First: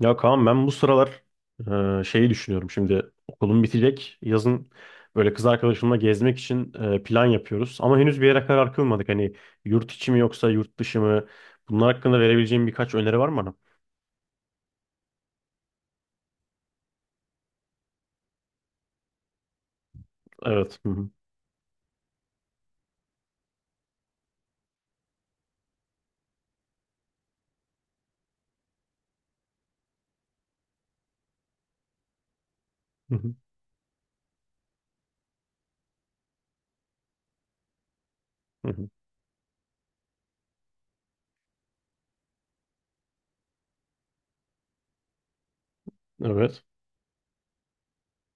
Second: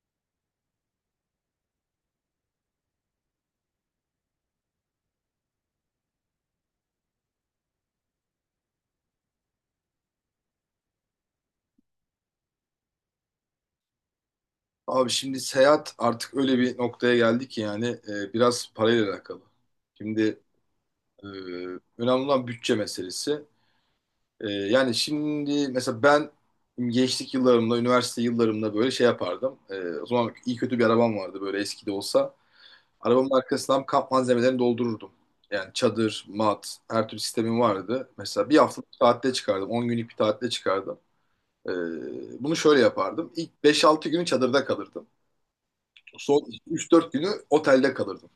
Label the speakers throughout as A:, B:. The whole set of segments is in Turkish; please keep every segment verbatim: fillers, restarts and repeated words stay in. A: Ya Kaan, ben bu sıralar e, şeyi düşünüyorum. Şimdi okulum bitecek. Yazın böyle kız arkadaşımla gezmek için e, plan yapıyoruz. Ama henüz bir yere karar kılmadık. Hani, yurt içi mi yoksa yurt dışı mı? Bunlar hakkında verebileceğim birkaç öneri var mı bana?
B: Abi şimdi seyahat artık öyle bir noktaya geldi ki yani e, biraz parayla alakalı. Şimdi
A: Evet. Hı hı.
B: e, önemli olan bütçe meselesi. E, yani şimdi mesela ben gençlik yıllarımda, üniversite yıllarımda böyle şey yapardım. E, o zaman iyi kötü bir arabam vardı böyle eski de olsa.
A: Hı
B: Arabamın
A: hı.
B: arkasından kamp malzemelerini doldururdum. Yani çadır, mat, her türlü sistemim vardı. Mesela bir
A: Hı hı.
B: haftalık bir tatile çıkardım, on günlük bir tatile çıkardım. E, Bunu şöyle yapardım. İlk beş altı günü çadırda kalırdım. Son
A: Evet.
B: üç dört günü otelde kalırdım.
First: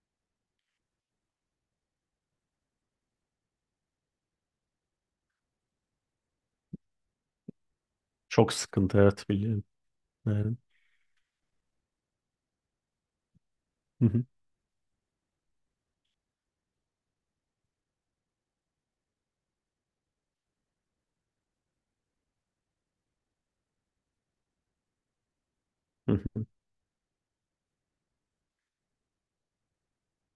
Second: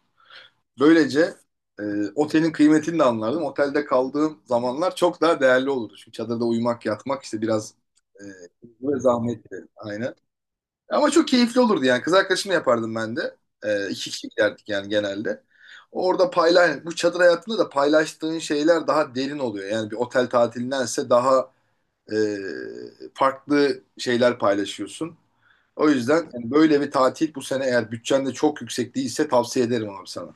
B: Böylece e, otelin kıymetini de anlardım. Otelde kaldığım zamanlar çok daha değerli olurdu. Çünkü çadırda uyumak, yatmak işte biraz e,
A: Çok sıkıntı,
B: böyle
A: evet,
B: zahmetli.
A: biliyorum.
B: Aynen.
A: Evet.
B: Ama çok keyifli olurdu yani. Kız arkadaşımla yapardım ben de. E,
A: Hı
B: iki
A: hı.
B: kişi giderdik yani genelde. Orada paylaş, bu çadır hayatında da paylaştığın şeyler daha derin oluyor. Yani bir otel tatilindense daha e, farklı şeyler paylaşıyorsun. O
A: Hı.
B: yüzden yani böyle bir tatil bu sene eğer bütçen de çok yüksek değilse tavsiye ederim abi sana.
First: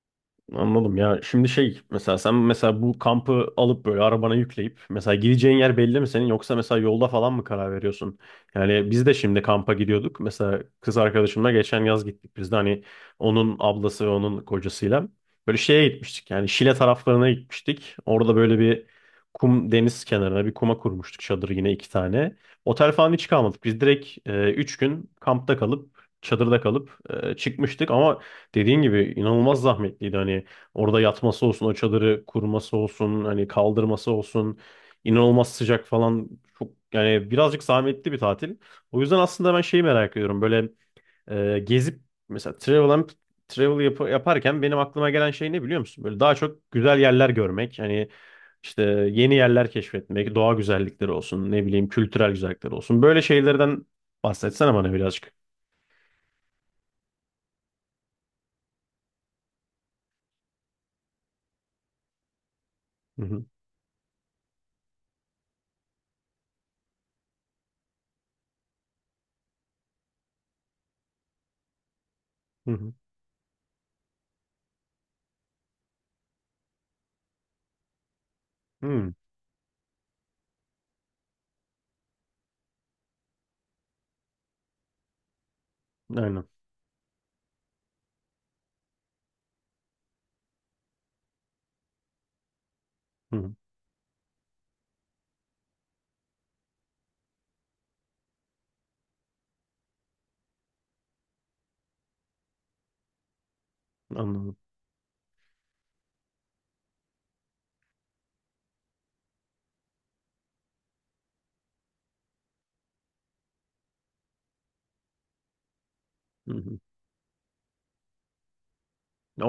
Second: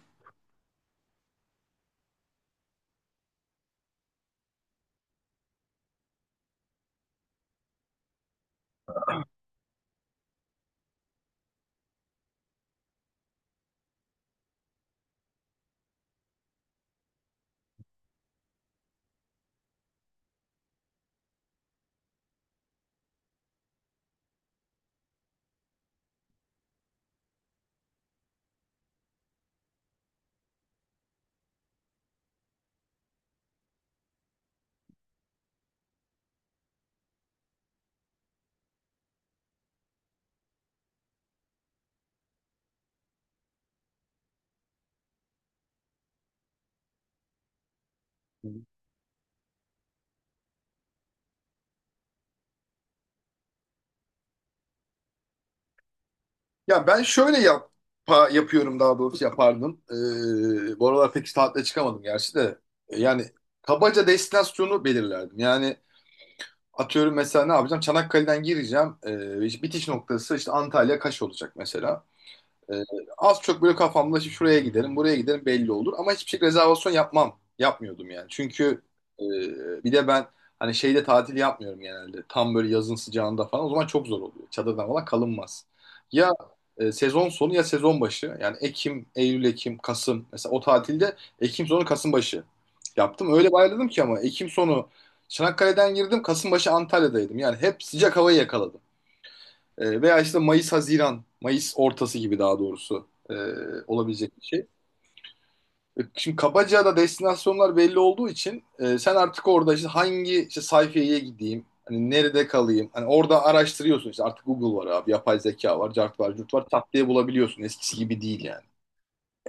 A: Anladım ya. Şimdi şey, mesela sen mesela bu kampı alıp böyle arabana yükleyip mesela gideceğin yer belli mi senin, yoksa mesela yolda falan mı karar veriyorsun? Yani biz de şimdi kampa gidiyorduk. Mesela kız arkadaşımla geçen yaz gittik biz de, hani onun ablası ve onun kocasıyla. Böyle şeye gitmiştik yani, Şile taraflarına gitmiştik. Orada böyle bir kum, deniz kenarına bir kuma kurmuştuk çadır, yine iki tane. Otel falan hiç kalmadık. Biz direkt e, üç gün kampta kalıp, çadırda kalıp e, çıkmıştık ama dediğin gibi inanılmaz zahmetliydi. Hani orada yatması olsun, o çadırı kurması olsun, hani kaldırması olsun, inanılmaz sıcak falan. Çok yani, birazcık zahmetli bir tatil. O yüzden aslında ben şeyi merak ediyorum. Böyle e, gezip, mesela travel and- travel yap- yaparken benim aklıma gelen şey ne, biliyor musun? Böyle daha çok güzel yerler görmek. Hani, işte yeni yerler keşfetmek, doğa güzellikleri olsun, ne bileyim, kültürel güzellikler olsun. Böyle şeylerden bahsetsene bana birazcık.
B: Ya ben şöyle yap pa- yapıyorum daha doğrusu yapardım. Ee, bu aralar pek tatile çıkamadım gerçi de. Ee,
A: Hı
B: Yani
A: hı.
B: kabaca destinasyonu belirlerdim. Yani atıyorum mesela ne yapacağım? Çanakkale'den gireceğim. Ee, işte bitiş noktası işte Antalya Kaş olacak mesela.
A: Hı
B: Ee,
A: hı.
B: Az çok böyle kafamda işte şuraya gidelim, buraya gidelim belli olur. Ama hiçbir şey rezervasyon yapmam. Yapmıyordum yani. Çünkü
A: Hı.
B: e, bir de ben hani şeyde tatil yapmıyorum genelde. Tam böyle yazın sıcağında falan. O zaman çok zor oluyor. Çadırdan falan kalınmaz. Ya
A: Aynen.
B: e, sezon sonu ya sezon başı. Yani Ekim, Eylül, Ekim, Kasım. Mesela o tatilde Ekim sonu, Kasım başı yaptım. Öyle
A: Hı.
B: bayladım ki ama Ekim sonu Çanakkale'den girdim. Kasım başı Antalya'daydım. Yani hep sıcak havayı yakaladım. E, veya işte Mayıs-Haziran, Mayıs ortası gibi daha doğrusu e, olabilecek bir
A: Anladım.
B: şey. E, Şimdi kabaca da destinasyonlar belli olduğu için e, sen artık orada işte hangi işte sayfaya gideyim, hani nerede kalayım, hani orada araştırıyorsun işte artık Google var abi, yapay zeka var, cart var, curt
A: Hı
B: var,
A: hı.
B: tak diye bulabiliyorsun eskisi gibi değil yani.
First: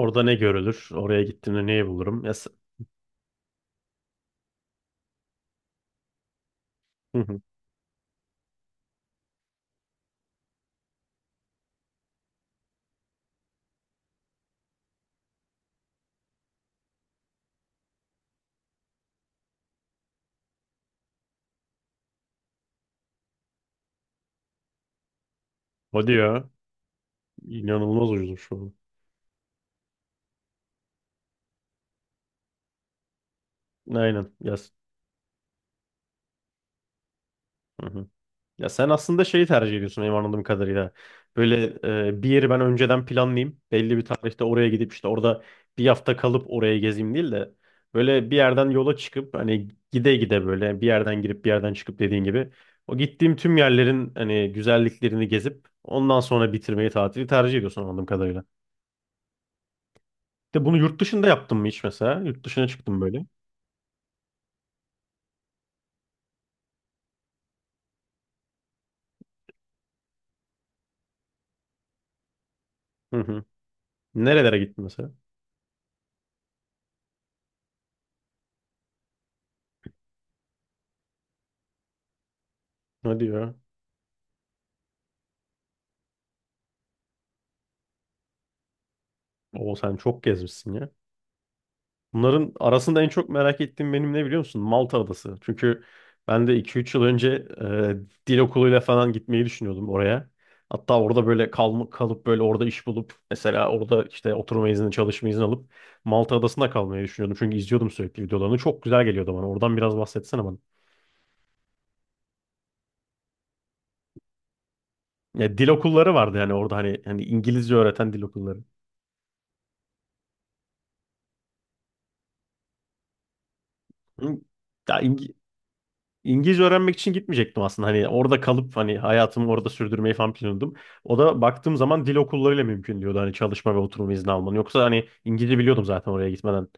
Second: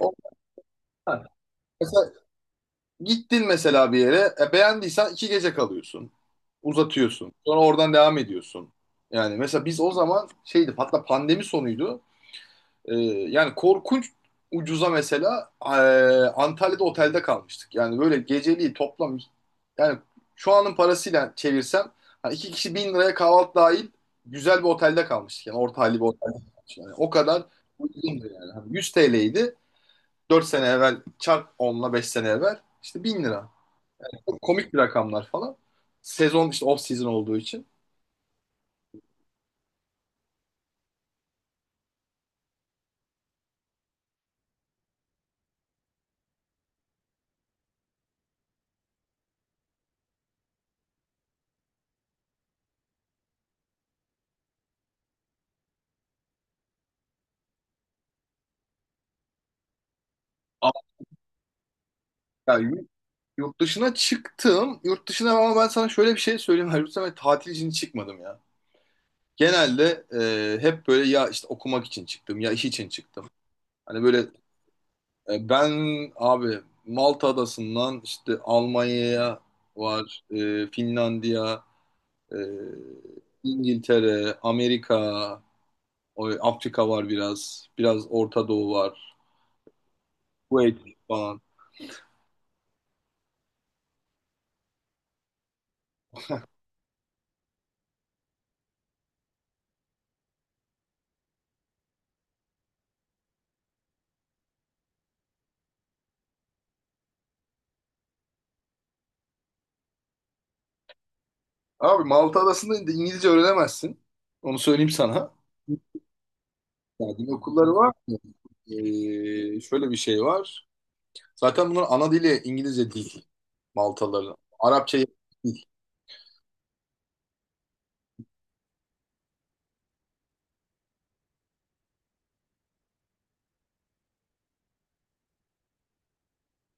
B: O-
A: ne görülür? Oraya
B: ha.
A: gittiğimde neyi
B: Mesela
A: bulurum? Ya, s-
B: gittin mesela bir yere, e, beğendiysen iki gece kalıyorsun,
A: hı
B: uzatıyorsun,
A: hı.
B: sonra oradan devam ediyorsun. Yani mesela biz o zaman şeydi, hatta pandemi sonuydu. Ee, Yani korkunç ucuza mesela e, Antalya'da otelde kalmıştık. Yani böyle geceliği toplam yani şu anın parasıyla çevirsem hani iki kişi bin liraya kahvaltı dahil güzel bir otelde kalmıştık. Yani orta halli bir
A: Hadi
B: otel.
A: ya.
B: Düşün. Yani o kadar
A: İnanılmaz
B: uygundu
A: ucuzmuş
B: yani.
A: şu
B: Hani
A: an.
B: yüz T L'ydi dört sene evvel çarp onla beş sene evvel işte bin lira.
A: Aynen.
B: Çok
A: Ya, s-
B: komik bir rakamlar falan. Sezon işte off season olduğu için.
A: hı hı. Ya sen aslında şeyi tercih ediyorsun benim anladığım kadarıyla. Böyle e, bir yeri ben önceden planlayayım. Belli bir tarihte oraya gidip işte orada bir hafta kalıp oraya gezeyim değil de, böyle bir yerden yola çıkıp hani gide gide, böyle bir yerden girip bir yerden çıkıp, dediğin gibi o gittiğim tüm yerlerin hani güzelliklerini gezip ondan sonra bitirmeyi, tatili tercih ediyorsun anladığım kadarıyla. De, bunu
B: Ama
A: yurt dışında yaptın mı hiç mesela? Yurt
B: ya
A: dışına
B: yurt
A: çıktın böyle.
B: yurt dışına çıktım. Yurt dışına ama ben sana şöyle bir şey söyleyeyim. Halbuki ben tatil için çıkmadım ya. Genelde e, hep böyle ya işte okumak için çıktım ya iş için
A: Hı
B: çıktım.
A: hı.
B: Hani böyle
A: Nerelere gittin mesela?
B: e, ben abi Malta Adası'ndan işte Almanya'ya var, e, Finlandiya, e,
A: Hadi ya.
B: İngiltere, Amerika, o- Afrika var biraz, biraz Orta Doğu var,
A: O sen çok gezmişsin
B: Kuveyt
A: ya.
B: falan.
A: Bunların arasında en çok merak ettiğim benim ne, biliyor musun? Malta Adası. Çünkü ben de iki üç yıl önce e, dil okuluyla falan gitmeyi düşünüyordum oraya. Hatta orada böyle kal kalıp böyle orada iş bulup mesela orada işte oturma izni, çalışma izni alıp Malta Adası'nda kalmayı düşünüyordum. Çünkü izliyordum sürekli videolarını. Çok güzel geliyordu bana. Oradan biraz bahsetsene bana.
B: Abi Malta Adası'nda İngilizce öğrenemezsin. Onu söyleyeyim sana.
A: Ya, dil okulları vardı yani orada, hani hani
B: Yani
A: İngilizce
B: okulları var
A: öğreten
B: mı?
A: dil okulları.
B: E, şöyle bir şey var. Zaten bunlar ana dili İngilizce değil Maltaların.
A: Hı.
B: Arapça
A: Ya İngi-
B: değil.
A: İngilizce öğrenmek için gitmeyecektim aslında. Hani orada kalıp hani hayatımı orada sürdürmeyi falan planladım. O da baktığım zaman dil okullarıyla mümkün diyordu, hani çalışma ve oturum izni almanı. Yoksa hani İngilizce biliyordum zaten oraya gitmeden.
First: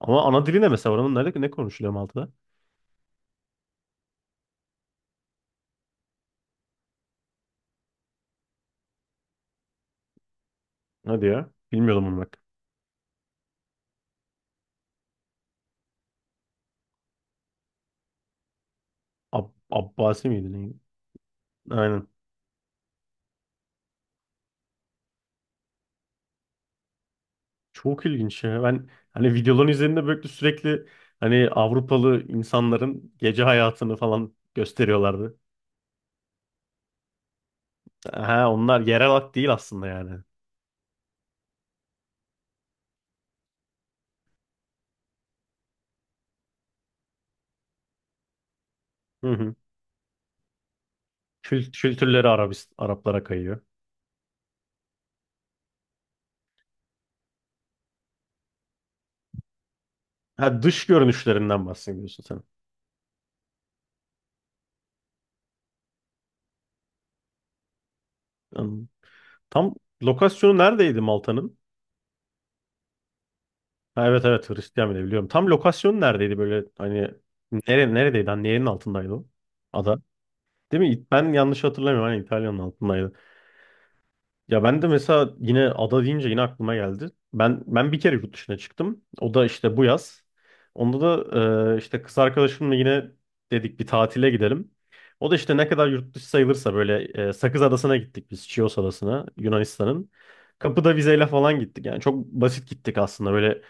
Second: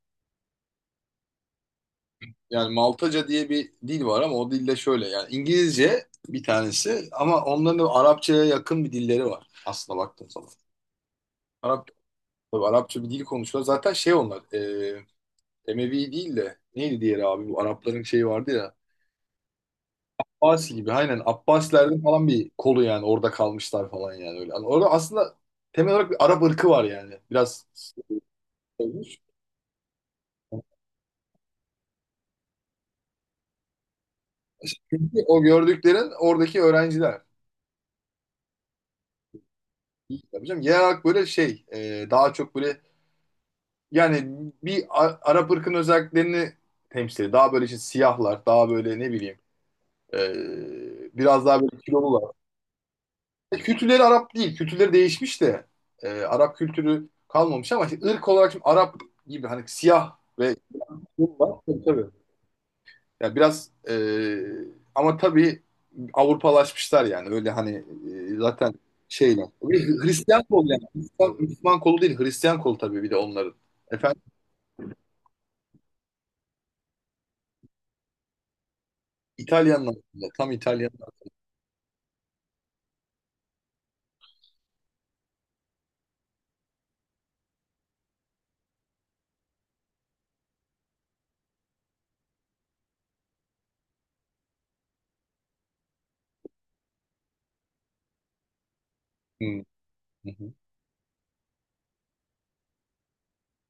A: Ama ana dili ne mesela oranın, nerede ne konuşuluyor Malta'da?
B: Yani Maltaca diye bir dil var ama o dilde şöyle yani İngilizce bir tanesi ama onların da Arapçaya yakın bir dilleri var aslında baktığın zaman.
A: Hadi ya.
B: Arap,
A: Bilmiyordum bunu bak.
B: tabii Arapça bir dil konuşuyorlar. Zaten şey onlar e, Emevi değil de neydi diğeri abi bu Arapların şeyi vardı ya.
A: Ab Abbasi miydi
B: Abbasi
A: neydi?
B: gibi aynen Abbasilerden
A: Aynen.
B: falan bir kolu yani orada kalmışlar falan yani öyle. Yani orada aslında temel olarak bir Arap ırkı var yani. Biraz
A: Çok ilginç ya. Ben
B: olmuş.
A: hani videoların üzerinde böyle sürekli hani Avrupalı insanların gece hayatını falan
B: Çünkü
A: gösteriyorlardı.
B: o gördüklerin oradaki öğrenciler.
A: Ha, onlar yerel halk değil aslında yani.
B: Tabii canım, genel olarak böyle şey e, daha çok böyle yani bir A- Arap ırkının özelliklerini temsil ediyor. Daha böyle işte siyahlar, daha böyle ne
A: Hı
B: bileyim
A: hı.
B: e, biraz daha
A: Kült
B: böyle
A: kültürleri
B: kilolular.
A: Arabist, Araplara
B: E,
A: kayıyor.
B: Kültürleri Arap değil. Kültürleri değişmiş de e, Arap kültürü kalmamış ama işte ırk olarak şimdi Arap gibi hani siyah ve
A: Ha, dış
B: kilolular.
A: görünüşlerinden
B: Tabii tabii.
A: bahsediyorsun sen.
B: Ya biraz e, ama tabii Avrupalaşmışlar yani öyle hani e, zaten
A: Anladım.
B: şeyle.
A: Tam
B: Bir Hristiyan
A: lokasyonu
B: kol yani.
A: neredeydi
B: Hristiyan,
A: Malta'nın?
B: Müslüman kolu değil Hristiyan kolu tabii bir de onların.
A: Ha,
B: Efendim?
A: evet evet, Hristiyan bile biliyorum. Tam lokasyonu neredeydi böyle hani, nere, neredeydi? Hani yerin altındaydı o
B: İtalyanlar
A: ada.
B: aslında, tam
A: Değil mi?
B: İtalyanlar.
A: Ben yanlış hatırlamıyorum. Hani İtalya'nın altındaydı. Ya ben de mesela yine ada deyince yine aklıma geldi. Ben ben bir kere yurt dışına çıktım. O da işte bu yaz. Onda da e, işte kız arkadaşımla yine dedik bir tatile gidelim. O da işte ne kadar yurt dışı sayılırsa böyle e, Sakız Adası'na gittik biz. Chios Adası'na
B: Hı,
A: Yunanistan'ın.
B: hı, hı,
A: Kapıda vizeyle falan gittik. Yani çok basit gittik aslında. Böyle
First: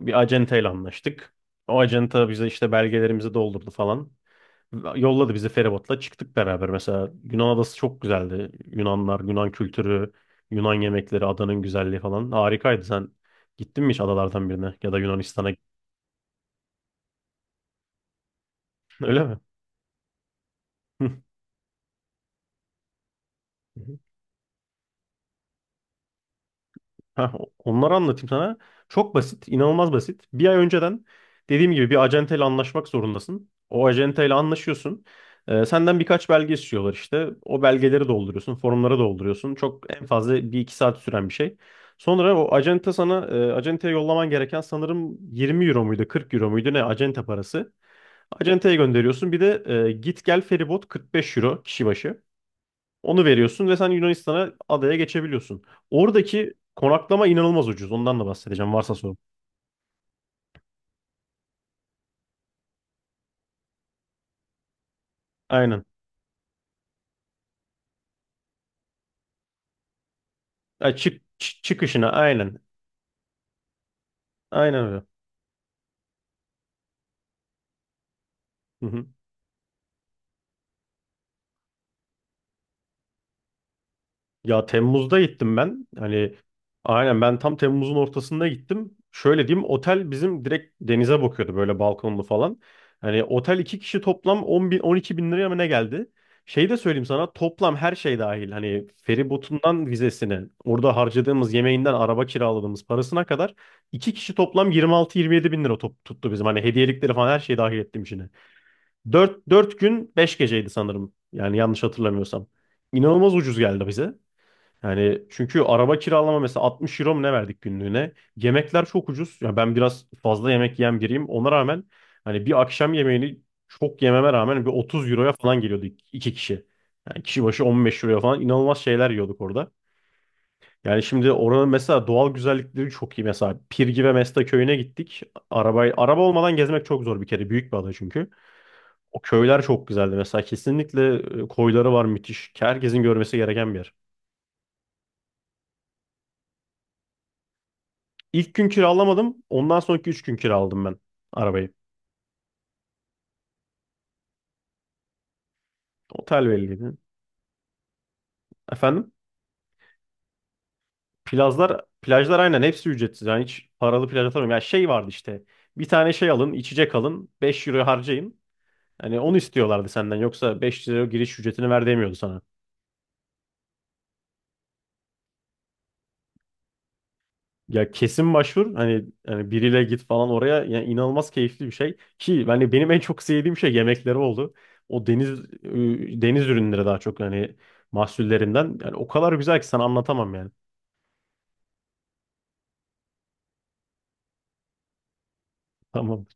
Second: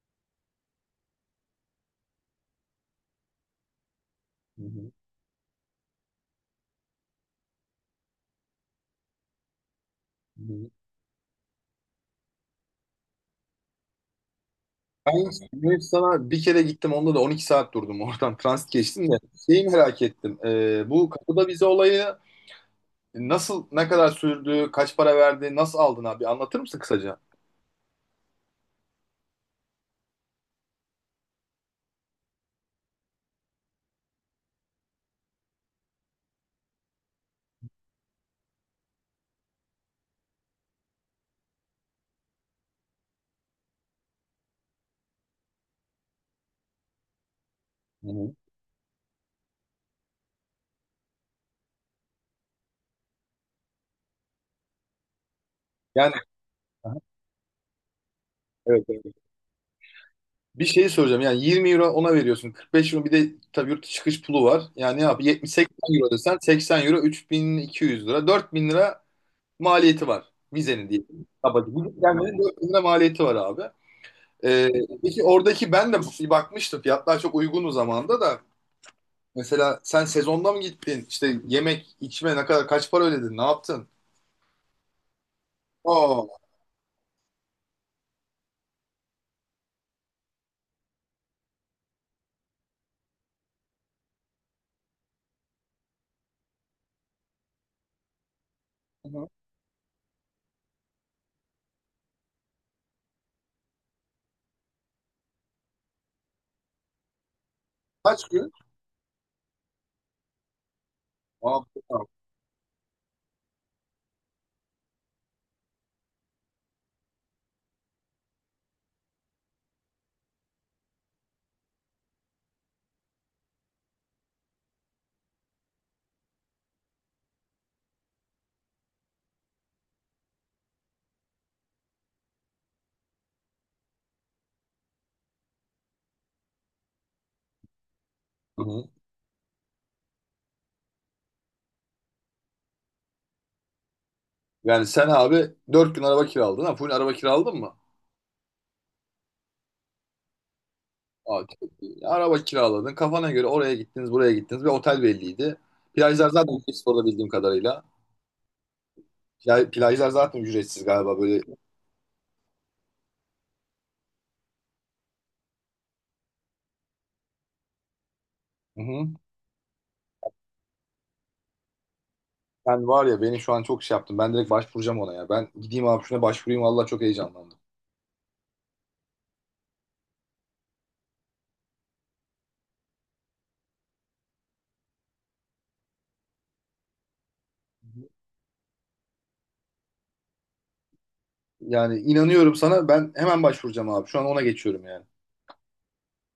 A: bir acenteyle anlaştık. O acenta bize işte belgelerimizi doldurdu falan.
B: hı,
A: Yolladı bizi, feribotla çıktık beraber mesela. Yunan adası çok güzeldi. Yunanlar, Yunan kültürü,
B: hı.
A: Yunan yemekleri, adanın güzelliği falan harikaydı. Sen gittin mi hiç adalardan birine ya da
B: Ben
A: Yunanistan'a?
B: Yunanistan'a bir kere gittim onda da on iki saat durdum oradan transit geçtim de
A: Öyle
B: şeyi merak ettim. E, bu
A: mi?
B: kapıda vize olayı nasıl, ne kadar sürdü, kaç para verdi, nasıl aldın abi, anlatır mısın kısaca?
A: Heh, onları anlatayım sana. Çok basit, inanılmaz basit. Bir ay önceden dediğim gibi bir acenteyle anlaşmak zorundasın. O acenteyle anlaşıyorsun. Ee, senden birkaç belge istiyorlar işte. O belgeleri dolduruyorsun, formları dolduruyorsun. Çok en fazla bir iki saat süren bir şey. Sonra o acente sana, e, acenteye yollaman gereken sanırım yirmi euro muydu, kırk euro muydu, ne acente parası.
B: Hı hı.
A: Acenteye gönderiyorsun. Bir de e, git gel feribot kırk beş euro kişi başı. Onu veriyorsun ve sen Yunanistan'a, adaya geçebiliyorsun.
B: Yani
A: Oradaki
B: aha,
A: konaklama inanılmaz ucuz. Ondan da bahsedeceğim
B: evet,
A: varsa
B: evet.
A: sorun.
B: Bir şey soracağım. Yani yirmi euro ona veriyorsun. kırk beş euro bir de tabii yurt dışı çıkış pulu var. Yani ne yap? yetmiş-80
A: Aynen.
B: euro desen seksen euro üç bin iki yüz lira. dört bin lira maliyeti var. Vizenin
A: Ay,
B: diye.
A: çık, çı-
B: Kabaca. Bu
A: çıkışına
B: gelmenin
A: aynen.
B: dört bin lira maliyeti var abi. Ee,
A: Aynen öyle.
B: peki oradaki, ben de bir bakmıştım. Fiyatlar çok uygun o zamanda da.
A: Hı hı.
B: Mesela sen sezonda mı gittin? İşte yemek, içme ne kadar, kaç para ödedin? Ne yaptın?
A: Ya Temmuz'da gittim ben.
B: Aa,
A: Hani, aynen ben tam Temmuz'un ortasında gittim. Şöyle diyeyim, otel bizim direkt denize bakıyordu, böyle balkonlu falan. Hani otel iki kişi toplam on bin on iki bin liraya mı ne geldi? Şey de söyleyeyim sana, toplam her şey dahil. Hani
B: hı,
A: feribotundan vizesine, orada harcadığımız yemeğinden, araba kiraladığımız parasına kadar iki kişi toplam yirmi altı yirmi yedi bin lira top, tuttu bizim. Hani hediyelikleri falan her şey dahil ettim içine.
B: kaç gün?
A: Dört dört gün beş geceydi sanırım. Yani yanlış
B: Aa,
A: hatırlamıyorsam. İnanılmaz ucuz geldi bize. Yani çünkü araba kiralama mesela altmış euro mu ne verdik günlüğüne? Yemekler çok ucuz. Ya ben biraz fazla yemek yiyen biriyim. Ona rağmen, hani bir akşam yemeğini çok yememe rağmen bir otuz euroya falan geliyordu ik- iki kişi. Yani kişi başı on beş euroya falan inanılmaz şeyler yiyorduk orada. Yani şimdi oranın mesela doğal güzellikleri çok iyi. Mesela Pirgi ve Mesta köyüne gittik. Arabayı, araba olmadan gezmek çok zor bir kere. Büyük bir ada çünkü.
B: hı hı.
A: O köyler çok güzeldi. Mesela kesinlikle e, koyları var müthiş. Herkesin görmesi gereken bir yer.
B: Yani sen abi dört gün araba kiraladın ha. Full araba kiraladın mı?
A: İlk gün kiralamadım. Ondan sonraki üç gün kiraladım ben
B: Aa, çok
A: arabayı.
B: iyi. Araba kiraladın. Kafana göre oraya gittiniz, buraya gittiniz. Bir otel belliydi. Plajlar
A: Otel
B: zaten ücretsiz
A: belliydi.
B: orada bildiğim kadarıyla.
A: Efendim?
B: Plaj- Plajlar zaten ücretsiz galiba böyle.
A: Plajlar, plajlar aynen hepsi ücretsiz. Yani hiç paralı plaj atamıyorum. Ya şey vardı işte. Bir tane şey alın, içecek alın. Beş euro harcayın.
B: Hı hı.
A: Hani onu istiyorlardı senden. Yoksa beş euro giriş ücretini ver demiyordu sana.
B: Ben var ya, beni şu an çok şey yaptım. Ben direkt başvuracağım ona ya. Ben gideyim abi şuna başvurayım. Vallahi çok heyecanlandım.
A: Ya kesin başvur. Hani, hani biriyle git falan oraya. Yani inanılmaz keyifli bir şey. Ki yani benim en çok sevdiğim şey yemekleri oldu. O deniz e, deniz ürünleri daha çok, hani mahsullerinden. Yani o kadar güzel ki sana anlatamam yani.
B: Yani inanıyorum sana. Ben hemen başvuracağım abi. Şu an ona geçiyorum yani.
A: Tamam.